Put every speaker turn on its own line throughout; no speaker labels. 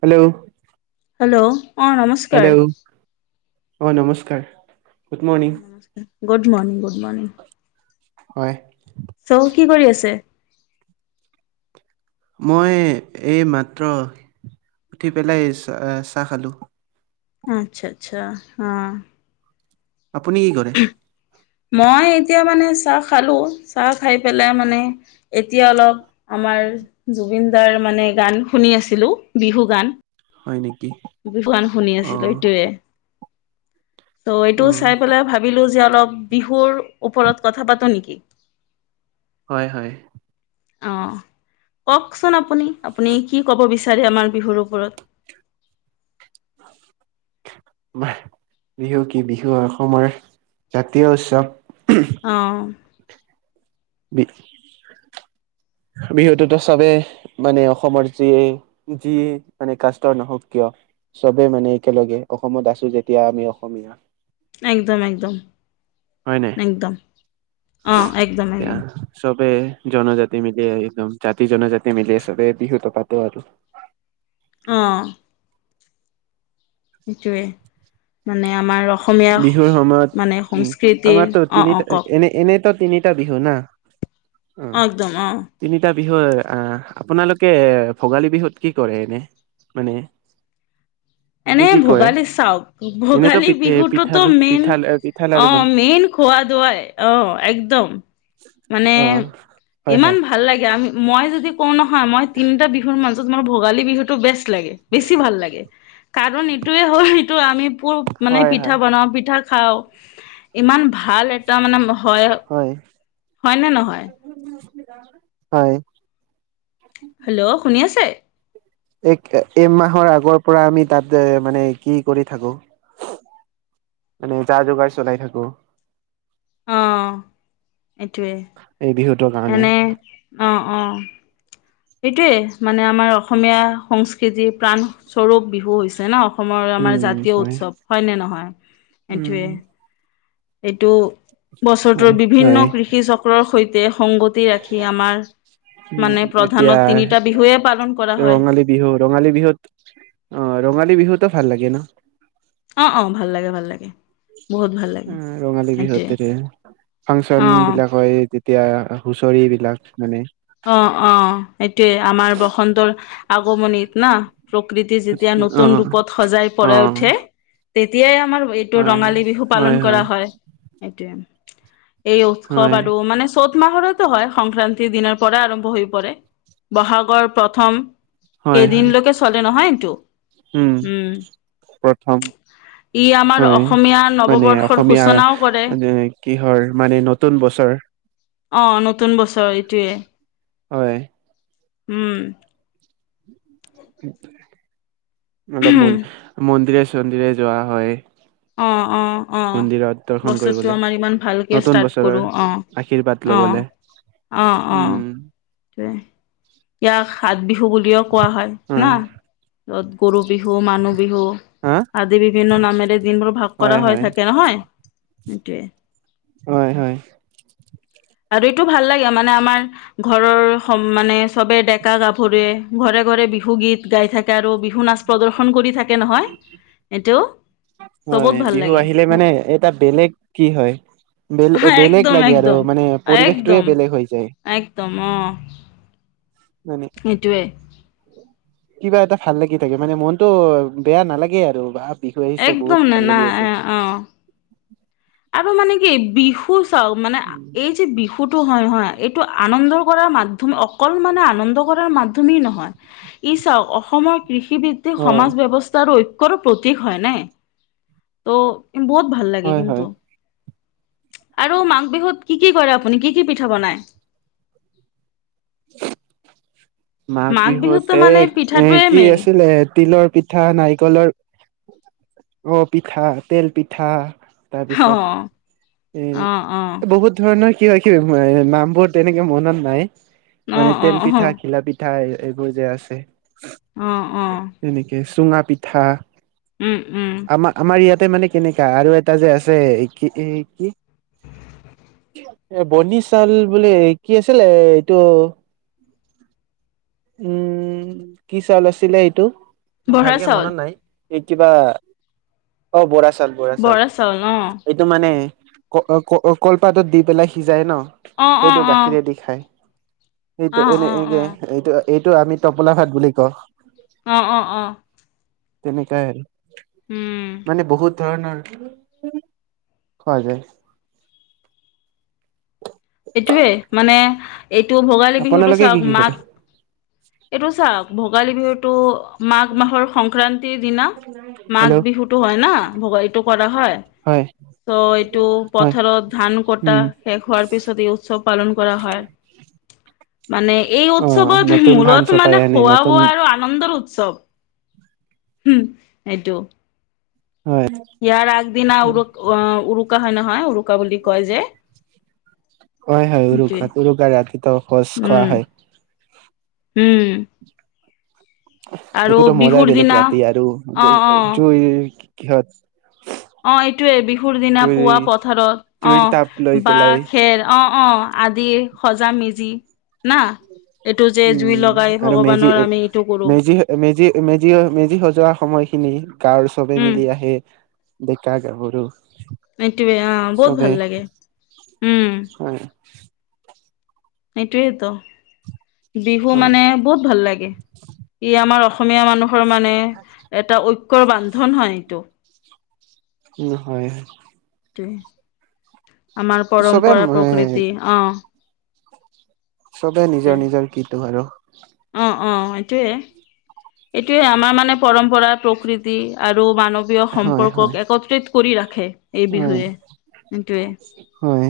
Hello
hello অ' নমস্কাৰ।
Hello অ' নমস্কাৰ গুড
অ
মৰ্ণিং।
নমস্কাৰ গুড মৰ্ণিং গুড মৰ্ণিং।
হয়।
চ' কি কৰি আছে
মই এই মাত্ৰ উঠি পেলাই চ চাহ খালোঁ।
আচ্ছা আচ্ছা অ'।
আপুনি কি কৰে?
মই এতিয়া মানে চাহ খালো চাহ খাই পেলাই মানে এতিয়া অলপ আ আমাৰ জুবিন দাৰ মানে গান শুনি আছিলো বিহু গান
হয় নেকি
বান শুনি
অ
আছিলো এইটোৱে। ত'
অ
এইটো চাই পেলাই ভাবিলো যে অলপ বিহুৰ ওপৰত কথা পাতো নেকি?
হয়, হয়।
অ' কওঁকচোন আপুনি আপুনি কি ক'ব বিচাৰে আমাৰ বিহুৰ ওপৰত।
আমাৰ বিহু কি বিহু অসমৰ জাতীয় উৎসৱ।
অ'
বিক
[inaudible]
বিহুততো চবেই মানে অসমৰ যিয়ে যি মানে কাষ্টৰ নহওঁক কিয়। চবে মানে একেলগে অসমত আছো যেতিয়া আমি অসমীয়া
একদম একদম
হয় নাই
একদম আহ একদম
এতিয়া
একদম।
চবে জনজাতি মিলি একদম জাতি জনজাতি মিলি চবে বিহুতো পাতো আৰু।
আহ। সেটোয়ে মানে আমাৰ অসমীয়া
বিহুৰ
মানে
সময়ত উ
সংস্কৃতিৰ
আমাৰতো
অ অ
তিনিটা
কওক
এনে এনে ত তিনিটা বিহু না অ
একদম অ
তিনি বিহু আহ আপোনালোকে ভোগালী বিহুত কি কৰে এনে মানে। কি
এনে
কি কৰে
ভোগালী চাওক
এনেতো
ভোগালী।
পি পিঠা
বিহুটোতো মেইন
পিঠা পিঠা লাৰু
অ'
বনাই
মেইন খোৱা ধোৱাই অ' একদম। মানে
অ হয়
ইমান
হয়
ভাল লাগে আমি। মই যদি কওঁ নহয় মই তিনটা বিহুৰ মাজত মই ভোগালী বিহুটো বেষ্ট। লাগ বেছি ভাল লাগে কাৰণ ইটোয়ে হ'ল এইটো আমি। মানে
হয়
পিঠা
হয়
বনাও পিঠা খাও ইমান। ভাল এটা মানে হয়। হয়নে নহয়।
হয়।
হেল্ল' শুনি আছে
এক এই মাহৰ আগৰ। পৰা আমি তাত মানে কি কৰি থাকো। মানে যা যোগাৰ চলাই থাকো।
আহ।
এই দি।
এনে অ', অ'। সটোয়ে মানে আমাৰ অসমীয়া সংস্কৃতি প্ৰাণস্বৰূপ বিহু হৈছে ন। অসমৰ আমাৰ
উম
জাতীয়
হয়
উৎসৱ হয় নে নহয়
উম
এইটোৱে এইটো বছৰটোৰ
হয়
বিভিন্ন
হয়
কৃষি চক্ৰৰ সৈতে সংগতি ৰাখি আমাৰ মানে
উ এতিয়া
প্ৰধানত তিনিটা বিহুৱে পালন কৰা হয়
ৰঙালী বিহু ৰঙালী বিহুত। অ' ৰঙালী বিহুতো ভাল লাগে ন।
অ', অ' ভাল লাগে ভাল লাগে। বহুত ভাল লাগে
উ ৰঙালী
সেইটোৱে
বিহুতে ফাংচন
অ
বিলাক হয়। এতিয়া হুঁচৰি বিলাক মানে।
অ অ সেইটোয়ে আমাৰ বসন্তৰ আগমনিত না প্ৰকৃতি যেতিয়া
অ
নতুন ৰূপত সজাই
অ
পৰাই উঠে তেতিয়াই। আমাৰ এইটো
হয়
ৰঙালী বিহু পালন কৰা হয় এইটোয়ে। এই উৎসৱ
হয়
আৰু মানে চ'ত মাহৰতো হয় সংক্ৰান্তিৰ দিনত। পৰা আৰম্ভ হৈ পৰে বহাগৰ প্ৰথম
হয় হয়
কেইদিনলৈকে চলে নহয় এইটো উম,
প্ৰথম
ই আমাৰ
হয়
অসমীয়া
মানে
নৱবৰ্ষৰ
অসমীয়া
সূচনাও কৰে। অ',
কিহৰ মানে নতুন বছৰ
নতুন বছৰ এইটোয়ে।
হয়,
উম,
অলপ মন মন্দিৰে চন্দিৰে যোৱা হয়।
অ অ অ
মন্দিৰত দৰ্শন
বছৰটো
কৰিবলৈ
আমাৰ ইমান ভালকে
নতুন
ষ্টাৰ্ট কৰো
বছৰৰ
অ
আশীৰ্বাদ।
অ
লবলে
অ', অ'।
উম
ইয়াক সাত বিহু বুলিও কোৱা হয় নাত গৰু। বিহু মানুহ বিহু
হা
আদি বিভিন্ন নামেৰে দিনবোৰ ভাগ
হয়
কৰা হৈ
হয়
থাকে নহয়। সেইটোৱে
হয় হয়।
[inaudible] আৰু এইটো ভাল লাগে মানে আমাৰ ঘৰৰ মানে চবে ডেকা গাভৰুৱে ঘৰে ঘৰে বিহু গীত গাই থাকে আৰু বিহু নাচ প্ৰদৰ্শন কৰি থাকে নহয় এইটো। চবত
হয়,
ভাল
বিহু
লাগে
আহিলে মানে এটা বেলেগ কি হয় বেলে বেলেগ
একদম
লাগে আৰু
একদম
মানে পৰিৱেশটোৱে
একদম
বেলেগ হৈ যায়।
একদম অ',
মানে
সেইটোৱে।
কিবা এটা ভাল লাগি থাকে মানে মনটো বেয়া নালাগে আৰু বিহু আহিছে বহুত
একদম
ভাল
নানা
লাগি আছে।
এ, অ', আৰু মানে কি বিহু চাওঁ মানে, এই যে বিহু ফুটো হয়, হয়, এইটো আনন্দ কৰাৰ মাধ্যম অকল মানে আনন্দ কৰাৰ মাধ্যম মাধ্যমে নহয় ই চাওক অসমৰ কৃষিভিত্তিক
হয়
সমাজ ব্যৱস্থাৰ কৰো প্ৰতীক হয় নে ত' বহুত ভাল লাগে
হয় হয়
কিন্তু। আৰু মাঘ বিহুত কি কি কৰে আপুনি কি কি পিঠা বনায়? [inaudible]
মাঘ বিহুত
বিহুততো মানে
এই এ
পিঠাটোৱে
কি
মেইন
আছিলে তিলৰ পিঠা নাৰিকলৰ অ, পিঠা তেল পিঠা। তাৰপিছত
অ', অ', অ',
এ বহুত ধৰণৰ। কিবা কিবি নামবোৰ তেনেকে মনত নাই
অ',
মানে তেল
অ',
পিঠা ঘিলা পিঠা এইবোৰ যে আছে
অ', অ', অ
এনেকে চুঙা পিঠা।
উম, উম,
আমাৰ আমাৰ ইয়াতে মানে কেনেকা আৰু এটা যে আছে কি কি এ বনি চাউল বুলি কি আছিলে এইটো উম, কি চাউল আছিলে এইটো মোৰ
বৰা
ভালকে
চাউল
মনত নাই। এই কিবা অ, বৰা চাউল, বৰা চাউল এইটো মানে ক কলপাতত দি পেলাই সিজাই ন'
অ',
সেইটো
অ',
গাখীৰেদি খায়। সটো
অ', অ',
এনে এ
অ',
এইটো এইটো আমি ত'পলা ভাত বুলি কওঁ।
অ', অ', অ',
তেনেকাই আৰু
উম,
মানে বহুত ধৰণৰ খোৱা যায়। [inaudible]
এইটোৱে মানে এইটো ভোগালী বিহুটো
আপোনালোকে কি
চাওক
কি
মাঘ
কৰে
এইটো চাওক ভোগালী বিহুটো মাঘ মাহৰ সংক্ৰান্তিৰ দিনা মাঘ
হেল্ল'
বিহুটো হয় না, ভোগালীটো কৰা হয়। ত' এইটো
হয়
পথাৰত ধান কটা
উম
শেষ হোৱাৰ পিছত এই উৎসৱ পালন কৰা হয়। মানে এই
অ
উৎসৱত
নতুন ধান
মূলত
চপাই
মানে
আনে
খোৱা
নতুন
বোৱা আৰু আনন্দৰ উৎসৱ। চ'ব এইটো
হয়
ইয়াৰ আগদিনা উৰু উৰুকা হয় নহয়, উৰুকা বুলি কয় যে
হয়, হয়
সেইটোৱে
উৰুকা উৰুকাৰ ৰাতিটো শোজ খোৱা
উম
হয়।
উম। আৰু
সেটোতো মজাই
বিহুৰ
বেলেগ
দিনা
ৰাতি আৰু
অ অ
জুই কিহত।
অ' এইটোয়ে বিহুৰ দিনা
জুইৰ
পুৱ পথাৰত
জুইৰ তাপ লৈ
অ' বা
পেলাই
খেৰ অ' অ' আদি সজা মেজি না? এইটো যে জুই
উম,
লগাই
আৰু মেজি
ভগৱানৰ আমি এইটো কৰো
মেজি-মেজি-মেজি-মেজি, সজোৱা সময়খিনি গাঁৱৰ চবে
উম
মিলি আহে। ডেকা গাভৰু।
এইটোৱে আ, বহুত
চবে
ভাল লাগে উম,
হয়
সটোৱেই ত' বিহু
হয়
মানে বহুত ভাল লাগে ই আমাৰ অসম অসমীয়া মানুহৰ মানে এটা ঐক্যৰ বান্ধন হয় এইটো।
উম, হয়।
আমাৰ
চবে
পৰম্পৰা
এ
প্ৰকৃতি আহ
চবে নিজৰ নিজৰ কিটো আৰু
অ' এইটোৱে এইটোৱে আমাৰ মানে পৰম্পৰা প্ৰকৃতি আৰু মানৱীয়
হয় হয়
সম্পৰ্কক একত্ৰিত কৰি ৰাখে এই
হয়,
বিহুৱে সেইটোৱে
হয়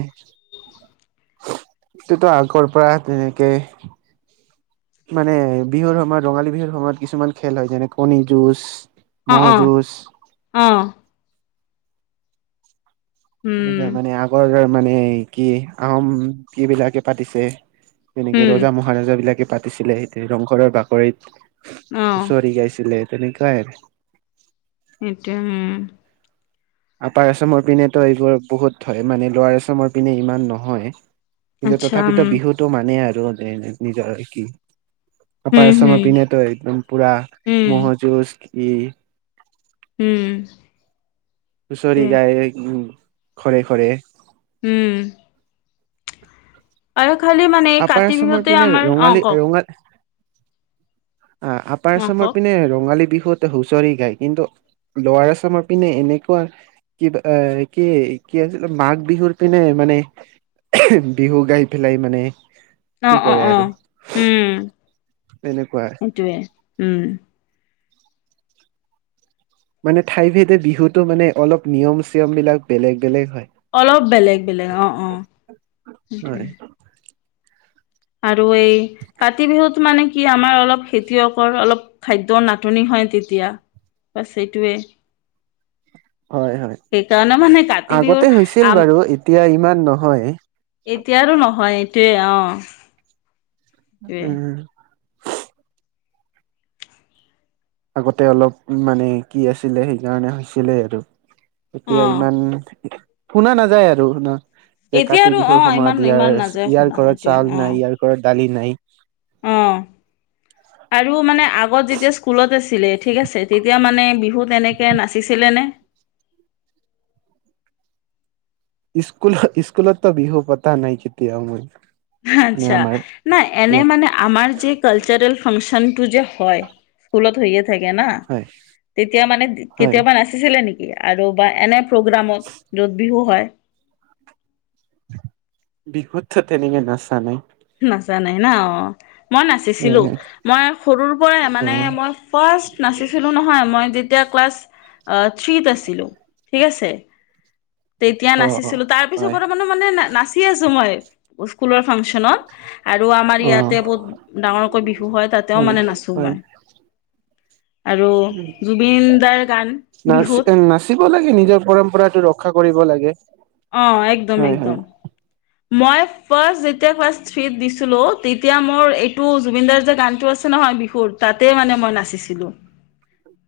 সেইতো আগৰ পৰা তেনেকে মানে বিহুৰ সময়ত ৰঙালী বিহুৰ সময়ত কিছুমান খেল হয় যেনে কণী যুঁজ
অ'
ম'হ
অ'
যুঁজ
আহ
এনেকুৱা
উম,
মানে আগৰ মানে কি আহোম কি বিলাকে পাতিছে। তেনেকে
উম,
ৰজা মহাৰজ বিলাকে পাতিছিলে ৰংঘৰৰ বাকৰিত
অ',
হুচৰি গাইছিলে তেনেকুৱাই আৰু
সেইতিয়া উম।
আপাৰ এচমৰ পিনেতো এইবোৰ বহুত হয় মানে লোৱাৰ এচমৰ পিনে ইমান নহয় কিন্তু
আচ্ছা উম।
তথাপিতো বিহুতটো মানেই আৰু নিজৰ কি
উম,
আপাৰ আছাম
হুম,
পিনে তো একদম পুৰা
উম,
ম'হ যুঁজ কি।
উম।
হুঁচৰিৰ
সেইটোৱে
গায় উ ঘৰে ঘৰে।
উম। আৰু খালি মানে
আপাৰ
কাতি
আছামৰ
বিহুতে
পিনে
আমাৰ অ'
ৰঙালী
কওঁক।
ৰঙা আহ আপাৰ
অ',
আছাম
কওক
পিনে ৰঙালী বিহুতে হুঁচৰি গায় কিন্তু। লৰাচামৰ পিনে এনেকুৱা কিবা এ কি কি আছিল মাঘ বিহুৰ পিনে মানে বিহু গাই পেলাই মানে কি
অ' অ'
কৰে আৰু
অ' উম,
তেনেকুৱা
সেইটোয়ে। উম।
মানে ঠাই ভেদ বিহুতো মানে অলপ নিয়ম চিয়ম বিলাক বেলেগ। বেলেগ হয়
অলপ বেলেগ বেলেগ অ' অ' সেইটো।
হয়
আৰু এই কাতি বিহুত মানে কি আমাৰ অলপ খেতিয়কৰ অলপ খাদ্যৰ নাটনি হয়। তেতিয়া বাস সেইটোৱে।
হয় হয়
সেইকাৰণে মানে কাতি
আগতে
বিহুত
হৈছিল
আম
বাৰু এতিয়া ইমান নহয়
এতিয়াৰ আৰু নহয় এইটোৱে অ'। এইটোৱে
উম। আগতে অলপ মানে কি আছিলে সেইকাৰণে হৈছিলে আৰু।
অ
এতিয়া ইমান শুনা নাযায় আৰু না। যে
এতিয়া
কাতি
আৰু অ
বিহুৰ সময়ত
ইমান
ইয়াৰ
ইমান নাযায়
ইয়াৰ
শুনা
ঘৰত
এইটোৱে
চাউল
অ
নাই ইয়াৰ ঘৰত দালি নাই।
অ' আৰু মানে আগত যেতিয়া স্কুলত আছিল লে ঠিক আছে তেতিয়া মানে বিহু তেনেকে নাচিছিলে নে?
স্কুল-স্কুলত বিহু পতা নাই কতিয়াও মই। মানে
আচ্ছা
আমাৰ
না এনে
ইয়াত
মানে আমাৰ যে কালচাৰেল ফাংচন তো যে হয় স্কুলত হৈয়ে থাকে না,
হয়
তেতিয়া মানে
হয়
কেতিয়াবা নাচিছিলে নেকি? আৰু বা এনে প্ৰগ্ৰামত য'ত বিহু হয়।
বিহুততো তেনেকে নচা নাই।
জানে নহ। মই
অ
নাচিছিলো, মই সৰুৰ পৰাই
অ
মানে মই ফাৰ্চ নাচিছিলো নহয় মই যেতিয়া ক্লাছ থ্ৰীত আছিলো। ঠিক আছে তেতিয়া
অ
নাচিছিলো তাৰ পিছত
হয়
পৰমানো নাচি আছো মই স্কুলৰ ফাংচন আৰু আমাৰ
অ
ইয়াতে বহুত ডাঙৰকৈ বিহু হয় তাতেও মানে নাচো মই। আৰু
উম।
জুবিন দাৰ গান বিহুত
নাচ-নাচিব লাগে নিজৰ পৰম্পৰা তেওঁ ৰস ৰক্ষা কৰিব লাগে।
অ' একদম,
হয় হয়
একদম। মই ফাৰ্ষ্ট যেতিয়া ক্লা থ্ৰীত দিছিলো তেতিয়া মোৰ এইটো জুবিনদাৰ যে গানটো আছে নহয় বিহুৰ তাতে মানে মই নাচিছিলো।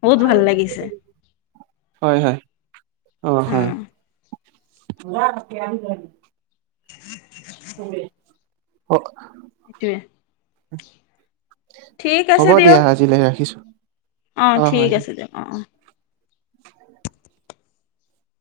বহুত ভাল লাগিছে অ
হয়, হয়। অ', হয়। [unintelligible]
[unintelligible]
হক
সেইটোৱে। ঠিক
হ'ব
আছে দিয়
দিয়া আজিলৈ ৰাখিছো
অ', ঠিক আছে দিয়ক অ', অ'।
[unintelligible]